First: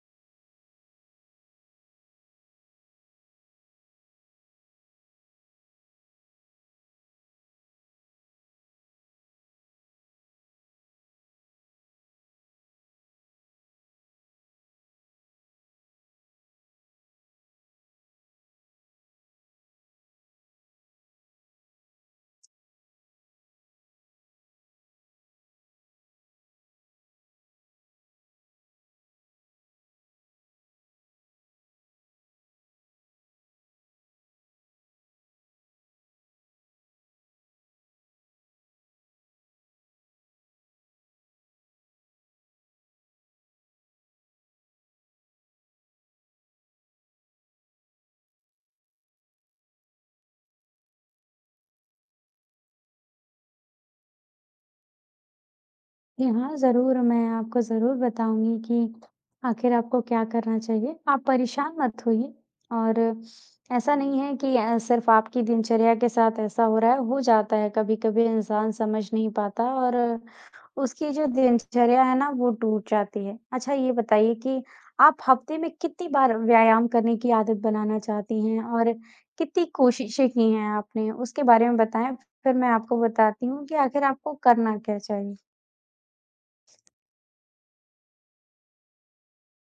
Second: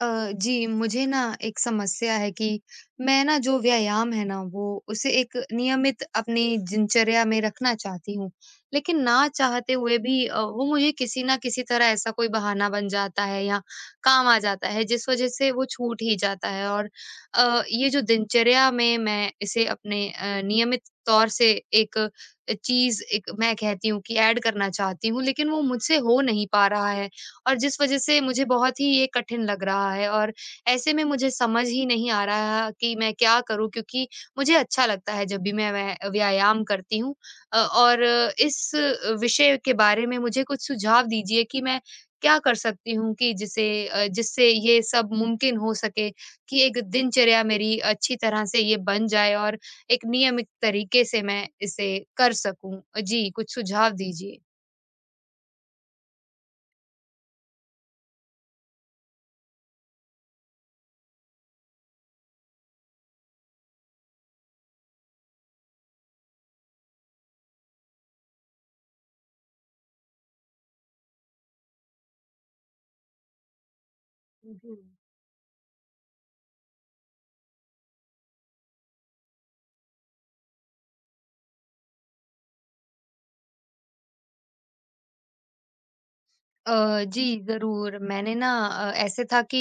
जी, मुझे ना एक समस्या है कि मैं ना जो व्यायाम है ना वो उसे एक नियमित अपनी दिनचर्या में रखना चाहती हूँ। लेकिन ना चाहते हुए भी वो मुझे किसी न किसी तरह ऐसा कोई बहाना बन जाता है या काम आ जाता है जिस वज़ह से वो छूट ही जाता है। और ये जो दिनचर्या में मैं इसे अपने नियमित तौर से एक चीज़ एक मैं कहती हूँ कि ऐड करना चाहती हूँ, लेकिन वो मुझसे हो नहीं पा रहा है। और जिस वजह से मुझे बहुत ही ये कठिन लग रहा है। और ऐसे में मुझे समझ ही नहीं आ रहा कि मैं क्या करूँ, क्योंकि मुझे अच्छा लगता है जब भी मैं व्यायाम करती हूँ। और इस विषय के बारे में मुझे कुछ सुझाव दीजिए कि मैं क्या कर सकती हूँ कि जिससे ये सब मुमकिन हो सके कि एक दिनचर्या मेरी अच्छी तरह से ये बन जाए और एक नियमित तरीके से मैं इसे कर सकूं। जी, कुछ सुझाव जी हाँ, ज़रूर, मैं आपको ज़रूर बताऊँगी कि आखिर आपको क्या करना चाहिए। आप परेशान मत होइए और ऐसा नहीं है कि सिर्फ़ आपकी दिनचर्या के साथ ऐसा हो रहा है, हो जाता है कभी-कभी इंसान समझ नहीं पाता और उसकी जो दिनचर्या है ना, वो टूट जाती है। अच्छा ये बताइए कि दीजिए। आप हफ़्ते में कितनी बार व्यायाम करने की आदत बनाना चाहती हैं और कितनी कोशिशें की हैं आपने? उसके बारे में बताएँ, फिर मैं आपको बताती हूँ कि आखिर आपको करना क्या चाहिए? जी, ज़रूर। मैंने ना ऐसे था कि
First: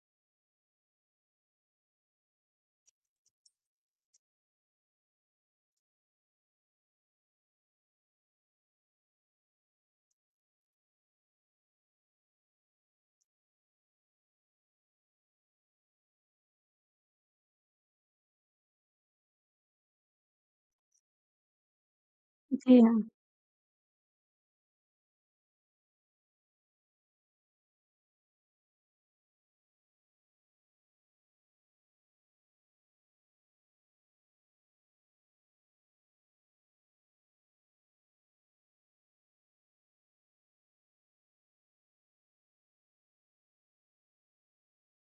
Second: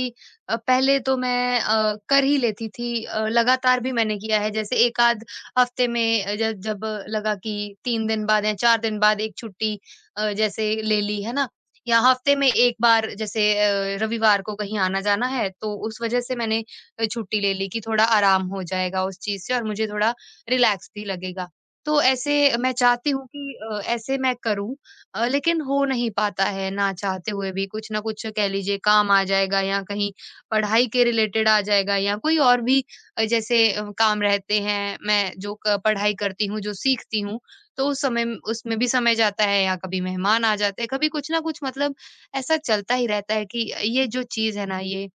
पहले तो मैं कर ही लेती थी। लगातार भी मैंने किया है। जैसे 1 आध हफ़्ते में अ, ज जब लगा कि 3 दिन बाद या 4 दिन बाद 1 छुट्टी जैसे ले ली, है ना? या हफ़्ते में 1 बार जैसे रविवार को कहीं आना-जाना है, तो उस वज़ह से मैंने छुट्टी ले ली कि थोड़ा आराम हो जाएगा उस चीज़ से और मुझे थोड़ा रिलैक्स भी लगेगा। तो ऐसे मैं जी। चाहती हूँ कि ऐसे मैं करूँ। लेकिन हो नहीं पाता है ना चाहते हुए भी, कुछ ना कुछ कह लीजिए काम आ जाएगा या कहीं पढ़ाई के रिलेटेड आ जाएगा या कोई और भी जैसे काम रहते हैं। मैं जो पढ़ाई करती हूँ जो सीखती हूँ तो उसमें भी समय जाता है या कभी मेहमान आ जाते हैं, कभी कुछ ना कुछ मतलब ऐसा चलता ही रहता है कि ये जो चीज है ना ये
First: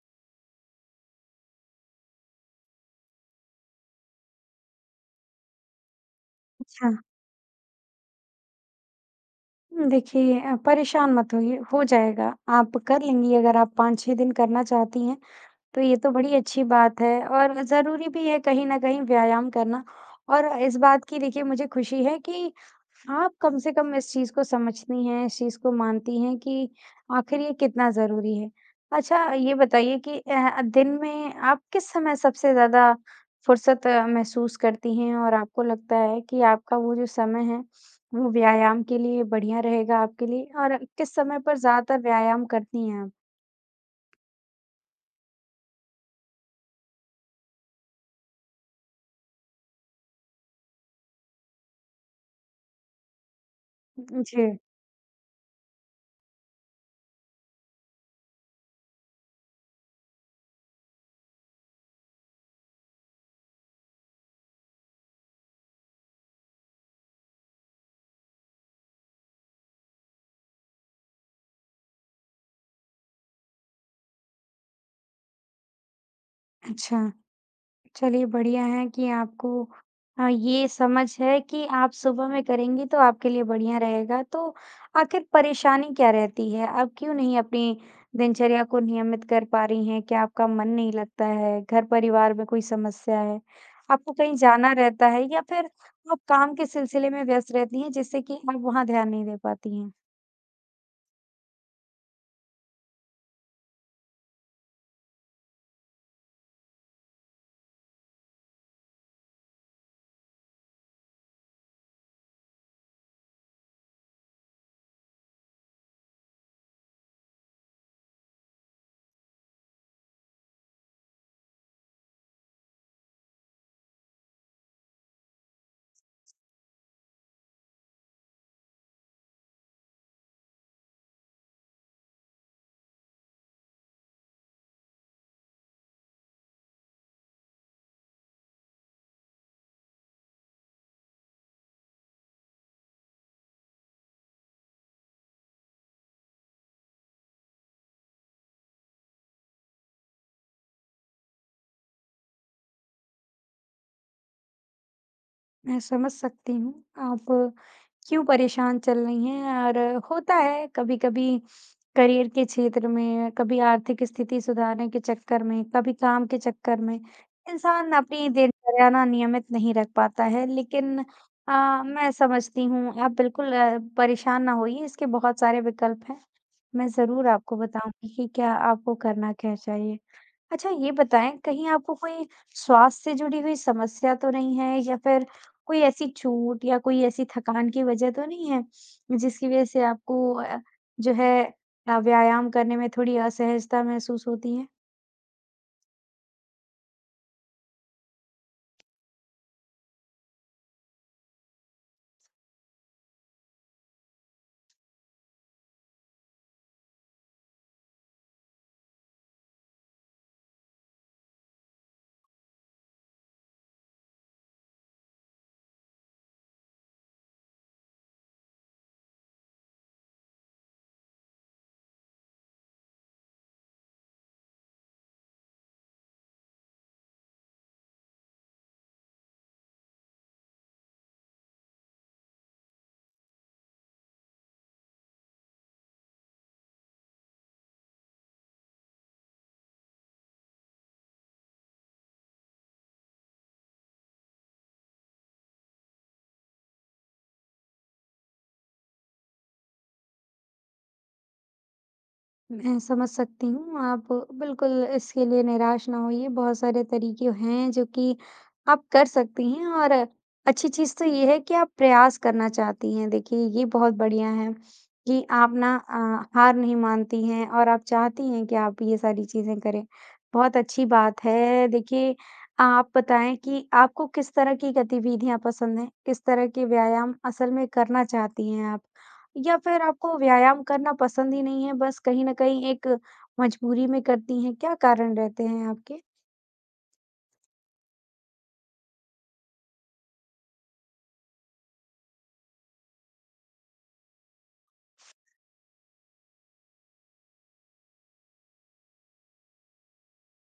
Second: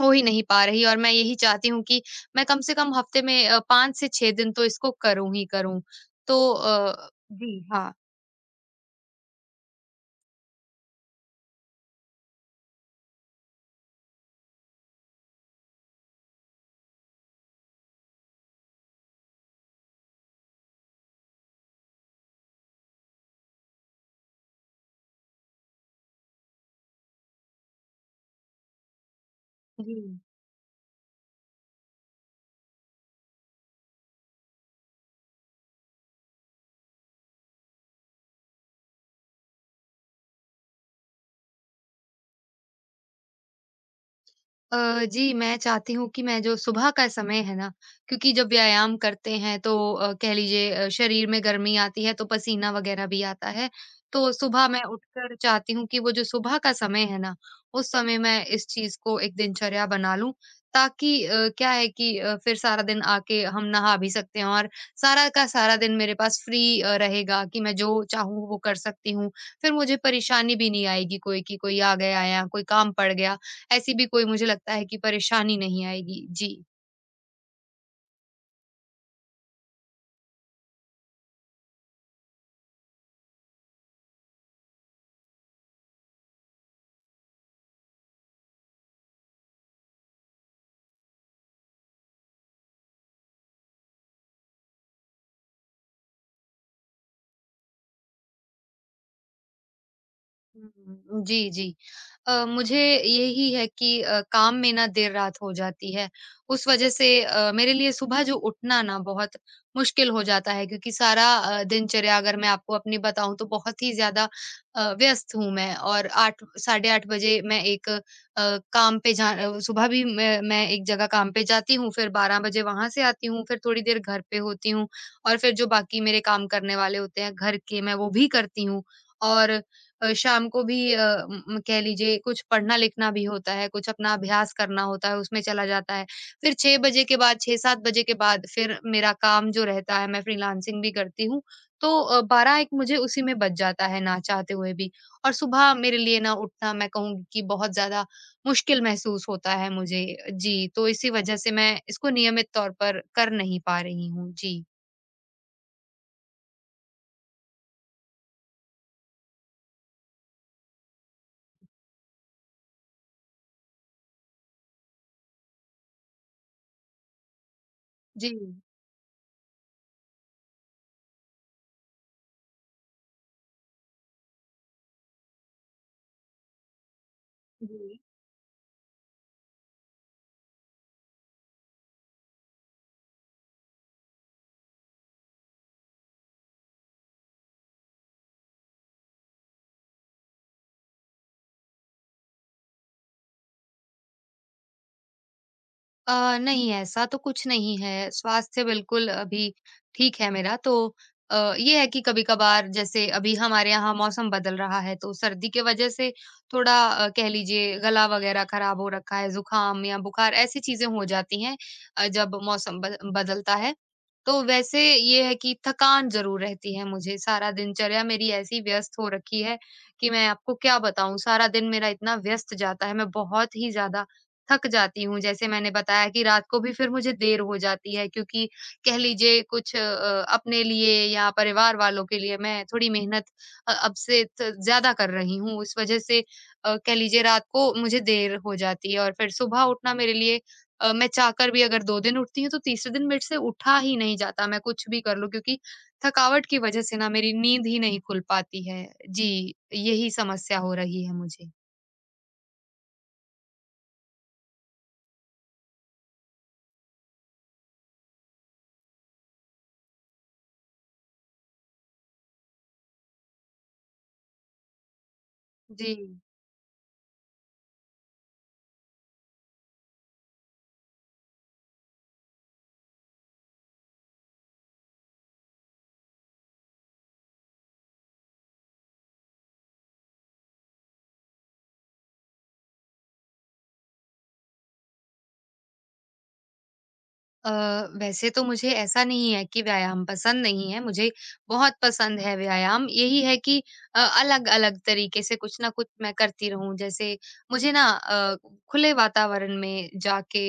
हो ही नहीं पा रही। और मैं यही चाहती हूँ कि मैं कम से कम हफ्ते में पाँच से छह दिन तो इसको करूं ही करूं। तो अच्छा, जी हाँ। हुँ, देखिए परेशान मत होइए, हो जाएगा। आप कर लेंगी अगर आप 5-6 दिन करना चाहती हैं, तो ये तो बड़ी अच्छी बात है और ज़रूरी भी है कहीं न कहीं व्यायाम करना और इस बात की देखिए मुझे खुशी है कि आप कम से कम इस चीज़ को समझती हैं, इस चीज़ को मानती हैं कि आखिर ये कितना ज़रूरी है। अच्छा ये जी। बताइए कि दिन में आप किस समय सबसे ज़्यादा फुर्सत महसूस करती हैं और आपको लगता है कि आपका वो जो समय है, वो व्यायाम के लिए बढ़िया रहेगा आपके लिए और किस समय पर ज़्यादातर व्यायाम करती हैं आप? जी, मैं चाहती हूँ कि मैं जो सुबह का समय है ना, क्योंकि जब व्यायाम करते हैं तो कह लीजिए शरीर में गर्मी आती है तो पसीना वग़ैरह भी आता है। तो जी, सुबह मैं उठकर चाहती हूँ कि वो जो सुबह का समय है ना, उस समय मैं इस चीज़ को एक दिनचर्या बना लूँ, ताकि क्या है कि फिर सारा दिन आके हम नहा भी सकते हैं और सारा का सारा दिन मेरे पास फ्री रहेगा कि मैं जो चाहूँ वो कर सकती हूँ। फिर मुझे परेशानी भी नहीं आएगी कोई कि कोई आ गया या कोई काम पड़ गया। ऐसी भी कोई मुझे लगता है कि परेशानी नहीं आएगी। जी। अच्छा। चलिए बढ़िया है कि आपको ये समझ है कि आप सुबह में करेंगी तो आपके लिए बढ़िया रहेगा। तो आखिर परेशानी क्या रहती है? आप क्यों नहीं अपनी दिनचर्या को नियमित कर पा रही हैं? क्या आपका मन नहीं लगता है? घर-परिवार में कोई समस्या है? आपको कहीं जाना रहता है या फिर आप काम के सिलसिले में व्यस्त रहती हैं जिससे कि आप वहाँ ध्यान नहीं दे पाती हैं? हुँ, जी, जी। मुझे यही है कि काम में ना देर रात हो जाती है। उस वज़ह से मेरे लिए सुबह जो उठना ना बहुत मुश्किल हो जाता है, क्योंकि सारा दिनचर्या अगर मैं आपको अपनी बताऊँ तो बहुत ही ज़्यादा व्यस्त हूँ मैं। और 8 साढ़े 8 बजे मैं एक अ, काम पे जा अ, सुबह भी मैं एक जगह काम पे जाती हूँ, फिर 12 बजे वहाँ से आती हूँ, फिर थोड़ी देर घर पे होती हूँ और फिर जो बाकी मेरे काम करने वाले होते हैं घर के, मैं वो भी करती हूँ। और शाम को भी कह लीजिए कुछ पढ़ना-लिखना भी होता है, कुछ अपना अभ्यास करना होता है, उसमें चला जाता है। फिर 6 बजे के बाद 6-7 बजे के बाद फिर मेरा काम जो रहता है, मैं फ्रीलांसिंग भी करती हूँ, तो 12-1 मुझे उसी में बच जाता है ना चाहते हुए भी। और सुबह मेरे लिए ना उठना मैं कहूँगी कि बहुत ज़्यादा मुश्किल महसूस होता है मुझे। जी, तो इसी वजह से मैं इसको नियमित तौर पर कर नहीं पा रही हूँ। जी। मैं समझ सकती हूँ आप क्यों परेशान चल रही हैं और होता है कभी-कभी करियर के क्षेत्र में, कभी आर्थिक स्थिति सुधारने के चक्कर में, कभी काम के चक्कर में, इंसान जी, अपनी दिनचर्या ना नियमित नहीं रख पाता है। लेकिन मैं समझती हूँ, आप बिल्कुल परेशान ना होइए, इसके बहुत सारे विकल्प हैं। मैं ज़रूर आपको जी। बताऊँगी कि क्या आपको करना क्या चाहिए। अच्छा ये बताएं कहीं आपको कोई स्वास्थ्य से जुड़ी हुई समस्या तो नहीं है या फिर कोई ऐसी चोट या कोई ऐसी थकान की वजह तो नहीं है जिसकी वजह से आपको जो है व्यायाम करने में थोड़ी असहजता महसूस होती है। नहीं ऐसा तो कुछ नहीं है, स्वास्थ्य बिल्कुल अभी ठीक है मेरा तो। ये है कि कभी-कभार जैसे अभी हमारे यहाँ मौसम बदल रहा है तो सर्दी के वज़ह से थोड़ा कह लीजिए गला वग़ैरह ख़राब हो रखा है, ज़ुकाम या बुखार ऐसी चीज़ें हो जाती हैं जब मौसम बद बदलता है। तो वैसे ये है कि थकान ज़रूर रहती है मुझे, सारा दिनचर्या मेरी ऐसी व्यस्त हो रखी है कि मैं आपको क्या बताऊँ, सारा दिन मेरा इतना व्यस्त जाता है, मैं बहुत ही ज़्यादा थक जाती हूँ। जैसे मैंने बताया कि रात को भी फिर मुझे देर हो जाती है, क्योंकि कह लीजिए कुछ अपने लिए या परिवार वालों के लिए मैं थोड़ी मेहनत अब से त ज़्यादा कर रही हूँ। इस वज़ह से कह लीजिए रात को मुझे देर हो जाती है और फिर सुबह उठना मेरे लिए मैं चाहकर भी अगर 2 दिन उठती हूँ तो तीसरे दिन मेरे से उठा ही नहीं जाता, मैं कुछ भी कर लूँ, क्योंकि थकावट की वज़ह से ना मेरी नींद ही नहीं खुल पाती है। जी, यही समस्या हो रही है मुझे। मैं समझ सकती हूँ। आप बिल्कुल इसके लिए निराश ना होइए, बहुत सारे तरीके हैं जो कि आप कर सकती हैं और अच्छी चीज़ तो ये है कि आप प्रयास करना चाहती हैं। देखिए ये बहुत बढ़िया है कि आप ना जी। हार नहीं मानती हैं और आप चाहती हैं कि आप ये सारी चीज़ें करें। बहुत अच्छी बात है। देखिए आप बताएँ कि आपको किस तरह की गतिविधियाँ पसंद हैं? किस तरह के व्यायाम असल में करना चाहती हैं आप? या फिर आपको व्यायाम करना पसंद ही नहीं है, बस कहीं न कहीं एक मजबूरी में करती हैं, क्या कारण रहते हैं आपके? अ, वैसे तो मुझे ऐसा नहीं है कि व्यायाम पसंद नहीं है, मुझे बहुत पसंद है व्यायाम। यही है कि अलग-अलग तरीके से कुछ ना कुछ मैं करती रहूँ। जैसे मुझे ना खुले वातावरण में जाके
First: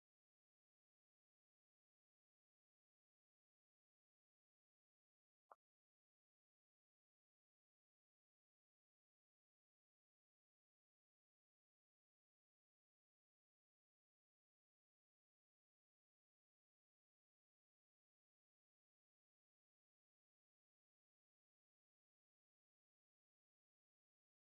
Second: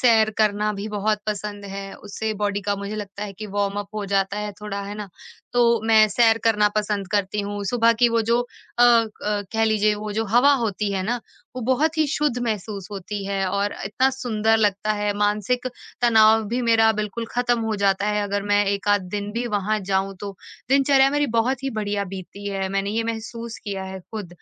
सैर करना भी बहुत पसंद है। उससे बॉडी का मुझे लगता है कि वार्म अप हो जाता है थोड़ा, है ना? तो मैं सैर करना पसंद करती हूँ। सुबह की वो जो अ अ, कह लीजिए वो जो हवा होती है ना, वो बहुत ही शुद्ध महसूस होती है और इतना सुंदर लगता है। मानसिक तनाव भी मेरा बिल्कुल खत्म हो जाता है अगर मैं एक आध दिन भी वहां जाऊं तो दिनचर्या मेरी बहुत ही बढ़िया बीतती है, मैंने ये महसूस किया है खुद।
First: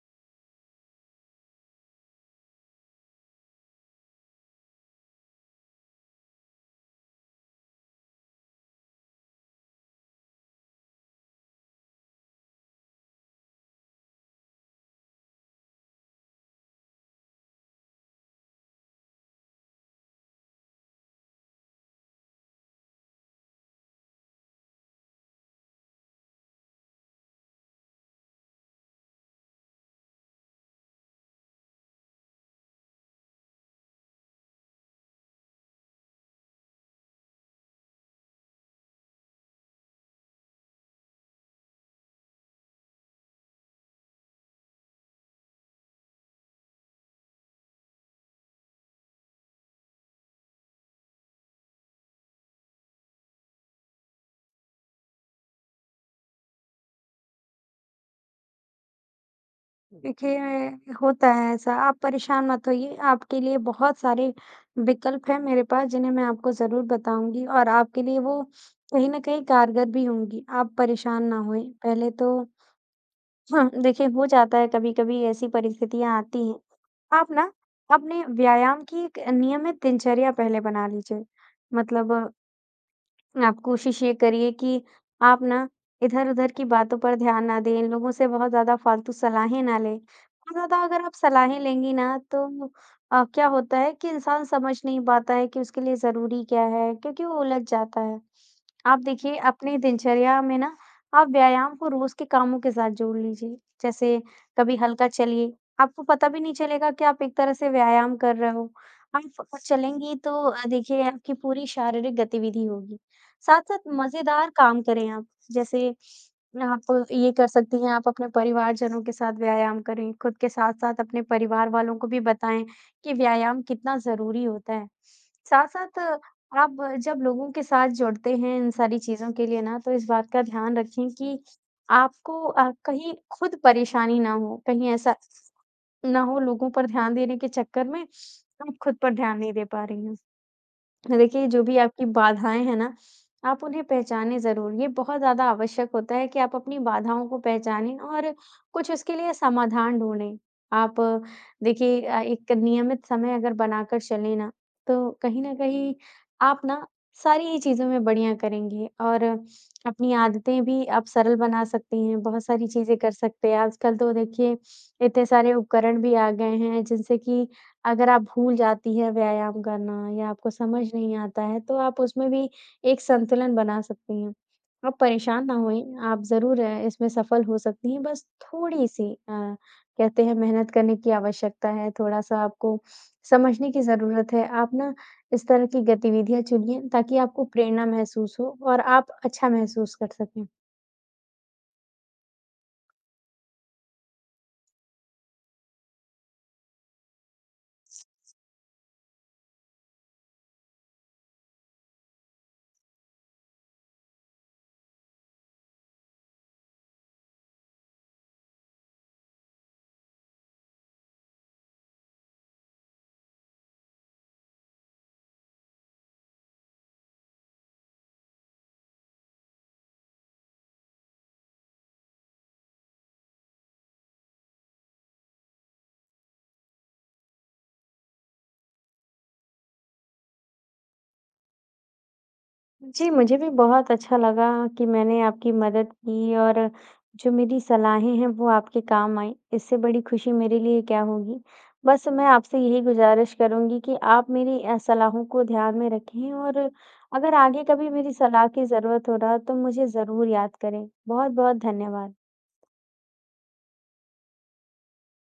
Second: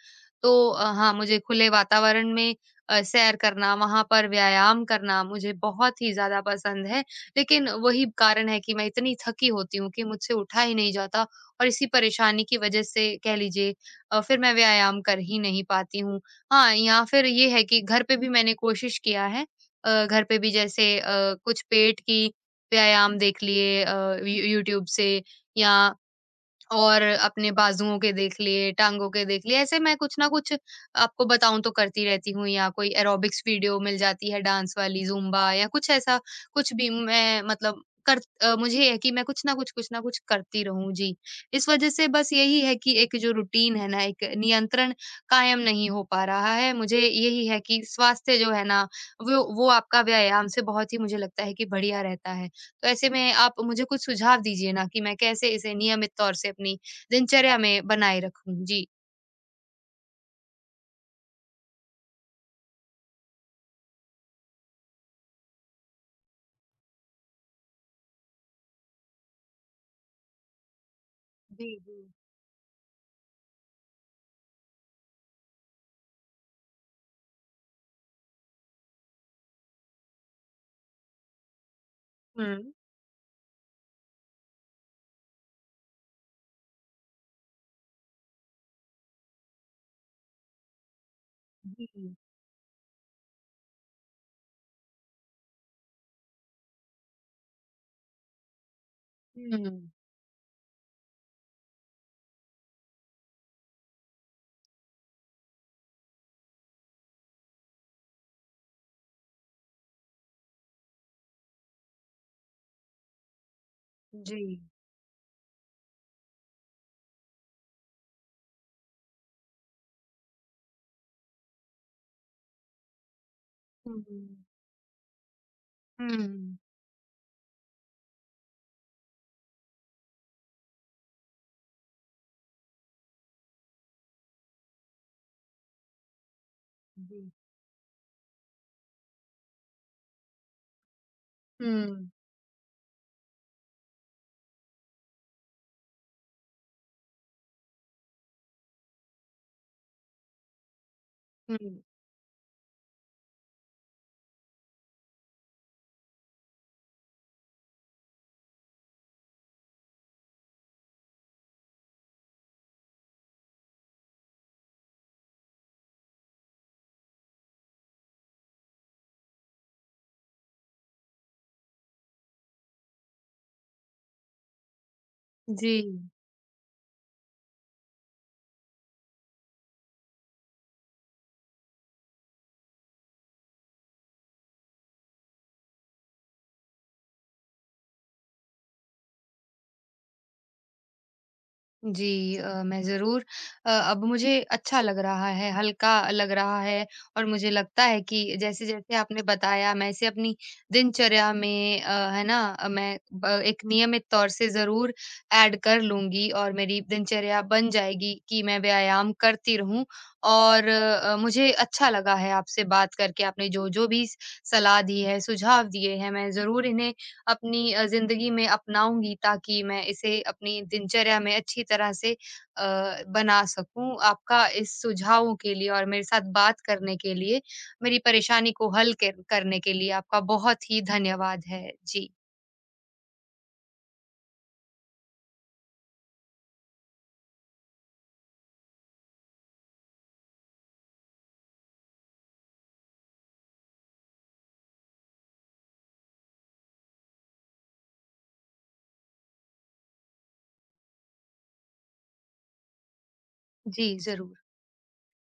तो हाँ, मुझे खुले वातावरण में सैर करना वहां पर व्यायाम करना मुझे बहुत ही ज्यादा पसंद है, लेकिन वही कारण है कि मैं इतनी थकी होती हूँ कि मुझसे उठा ही नहीं जाता और इसी परेशानी की वजह से कह लीजिए फिर मैं व्यायाम कर ही नहीं पाती हूँ। हाँ, या फिर ये है कि घर पे भी मैंने कोशिश किया है। घर पे भी जैसे कुछ पेट की व्यायाम देख लिए यू यूट्यूब से या और अपने बाजुओं के देख लिए, टाँगों के देख लिए, ऐसे मैं कुछ ना कुछ आपको बताऊँ तो करती रहती हूँ या कोई एरोबिक्स वीडियो मिल जाती है डांस वाली, ज़ुम्बा या कुछ ऐसा, कुछ भी मैं मतलब मुझे ये है कि मैं कुछ ना कुछ करती रहूँ, जी। इस वजह से बस यही है कि एक जो रूटीन है ना, एक नियंत्रण कायम नहीं हो पा रहा है। मुझे यही है कि स्वास्थ्य जो है ना, वो आपका व्यायाम से बहुत ही मुझे लगता है कि बढ़िया रहता है। तो ऐसे में आप मुझे कुछ सुझाव दीजिए ना कि मैं कैसे इसे नियमित तौर से अपनी दिनचर्या में बनाए रखूं? जी। देखिए, होता है ऐसा, आप परेशान मत होइए, आपके लिए बहुत सारे विकल्प हैं मेरे पास, जिन्हें मैं आपको ज़रूर बताऊँगी और आपके लिए वो कहीं न कहीं कारगर भी होंगी, आप परेशान ना होएँ। जी, जी। पहले तो हाँ, देखिए हो जाता है कभी-कभी ऐसी परिस्थितियाँ आती हैं। आप ना अपने व्यायाम की एक नियमित दिनचर्या पहले बना लीजिए, मतलब हुँ। आप कोशिश ये करिए कि आप ना इधर-उधर की बातों पर ध्यान ना दें, लोगों से बहुत ज़्यादा फालतू सलाहें ना लें। बहुत ज़्यादा अगर आप सलाहें जी, लेंगी हुँ। ना तो क्या होता है कि इंसान समझ नहीं पाता है कि उसके लिए ज़रूरी क्या है, क्योंकि वो उलझ जाता है। आप देखिए अपनी दिनचर्या में ना आप व्यायाम को रोज़ के कामों के साथ जोड़ लीजिए। जैसे कभी हल्का चलिए, आपको पता भी नहीं चलेगा कि आप एक तरह से व्यायाम कर रहे हो। आप चलेंगी तो देखिए आपकी पूरी शारीरिक गतिविधि होगी। साथ-साथ जी। मज़ेदार काम करें आप। जैसे आप ये कर सकती हैं, आप अपने परिवारजनों के साथ व्यायाम करें, खुद के साथ-साथ अपने परिवार वालों को भी बताएँ कि व्यायाम कितना हुँ, हुँ, ज़रूरी होता है। साथ-साथ हुँ, आप जब लोगों के साथ जुड़ते हैं इन सारी चीज़ों के लिए ना, तो इस बात का ध्यान रखें कि आपको कहीं खुद परेशानी ना हो, कहीं ऐसा ना हो लोगों पर ध्यान जी। देने के चक्कर में आप खुद पर ध्यान नहीं दे पा रही हों। देखिए, जो भी आपकी हुँ, बाधाएँ हैं ना, आप उन्हें पहचानें ज़रूर। ये बहुत ज़्यादा आवश्यक होता है कि आप अपनी बाधाओं को पहचानें और कुछ उसके लिए समाधान ढूँढें। आप अ, हुँ, देखिए एक नियमित समय अगर बनाकर चलें ना, तो कहीं न कहीं आप ना सारी ही चीज़ों में बढ़िया करेंगे और अपनी आदतें भी आप सरल बना सकती हैं, बहुत सारी चीज़ें कर सकते हैं। आजकल तो देखिए, इतने सारे उपकरण भी आ गए हैं जिनसे कि अगर आप भूल जाती हैं व्यायाम करना या आपको समझ नहीं आता है, तो आप उसमें भी एक संतुलन बना सकती हैं। आप परेशान ना जी। होएँ, आप ज़रूर इसमें सफल हो सकती हैं, बस थोड़ी-सी कहते हैं मेहनत करने की आवश्यकता है, थोड़ा-सा आपको समझने की ज़रूरत है। आप ना इस तरह की गतिविधियाँ चुनिए ताकि आपको प्रेरणा महसूस हो और आप अच्छा महसूस कर सकें। जी, मैं ज़रूर अब मुझे अच्छा लग रहा है, हल्का लग रहा है और मुझे लगता है कि जैसे-जैसे आपने बताया मैं इसे अपनी दिनचर्या में है ना? मैं ब एक नियमित तौर से ज़रूर ऐड कर लूँगी और मेरी दिनचर्या बन जाएगी कि मैं व्यायाम करती रहूँ। और मुझे अच्छा लगा है आपसे बात करके, आपने जो-जो भी स सलाह दी है, सुझाव दिए हैं, मैं ज़रूर इन्हें अपनी ज़िंदगी में अपनाऊँगी, ताकि मैं इसे अपनी दिनचर्या में अच्छी तरह से बना सकूँ। आपका इस सुझावों के लिए और मेरे साथ बात करने के लिए, मेरी परेशानी को हल कर करने के लिए आपका बहुत ही धन्यवाद है। जी। जी, मुझे भी बहुत अच्छा लगा कि मैंने आपकी मदद की और जो मेरी सलाहें हैं वो आपके काम आईं। इससे बड़ी खुशी मेरे लिए क्या होगी? बस मैं आपसे यही गुज़ारिश करूँगी कि आप मेरी सलाहों को ध्यान में रखें और अगर आगे कभी मेरी सलाह की ज़रूरत हो ना तो मुझे ज़रूर याद करें। बहुत-बहुत धन्यवाद। जी, ज़रूर।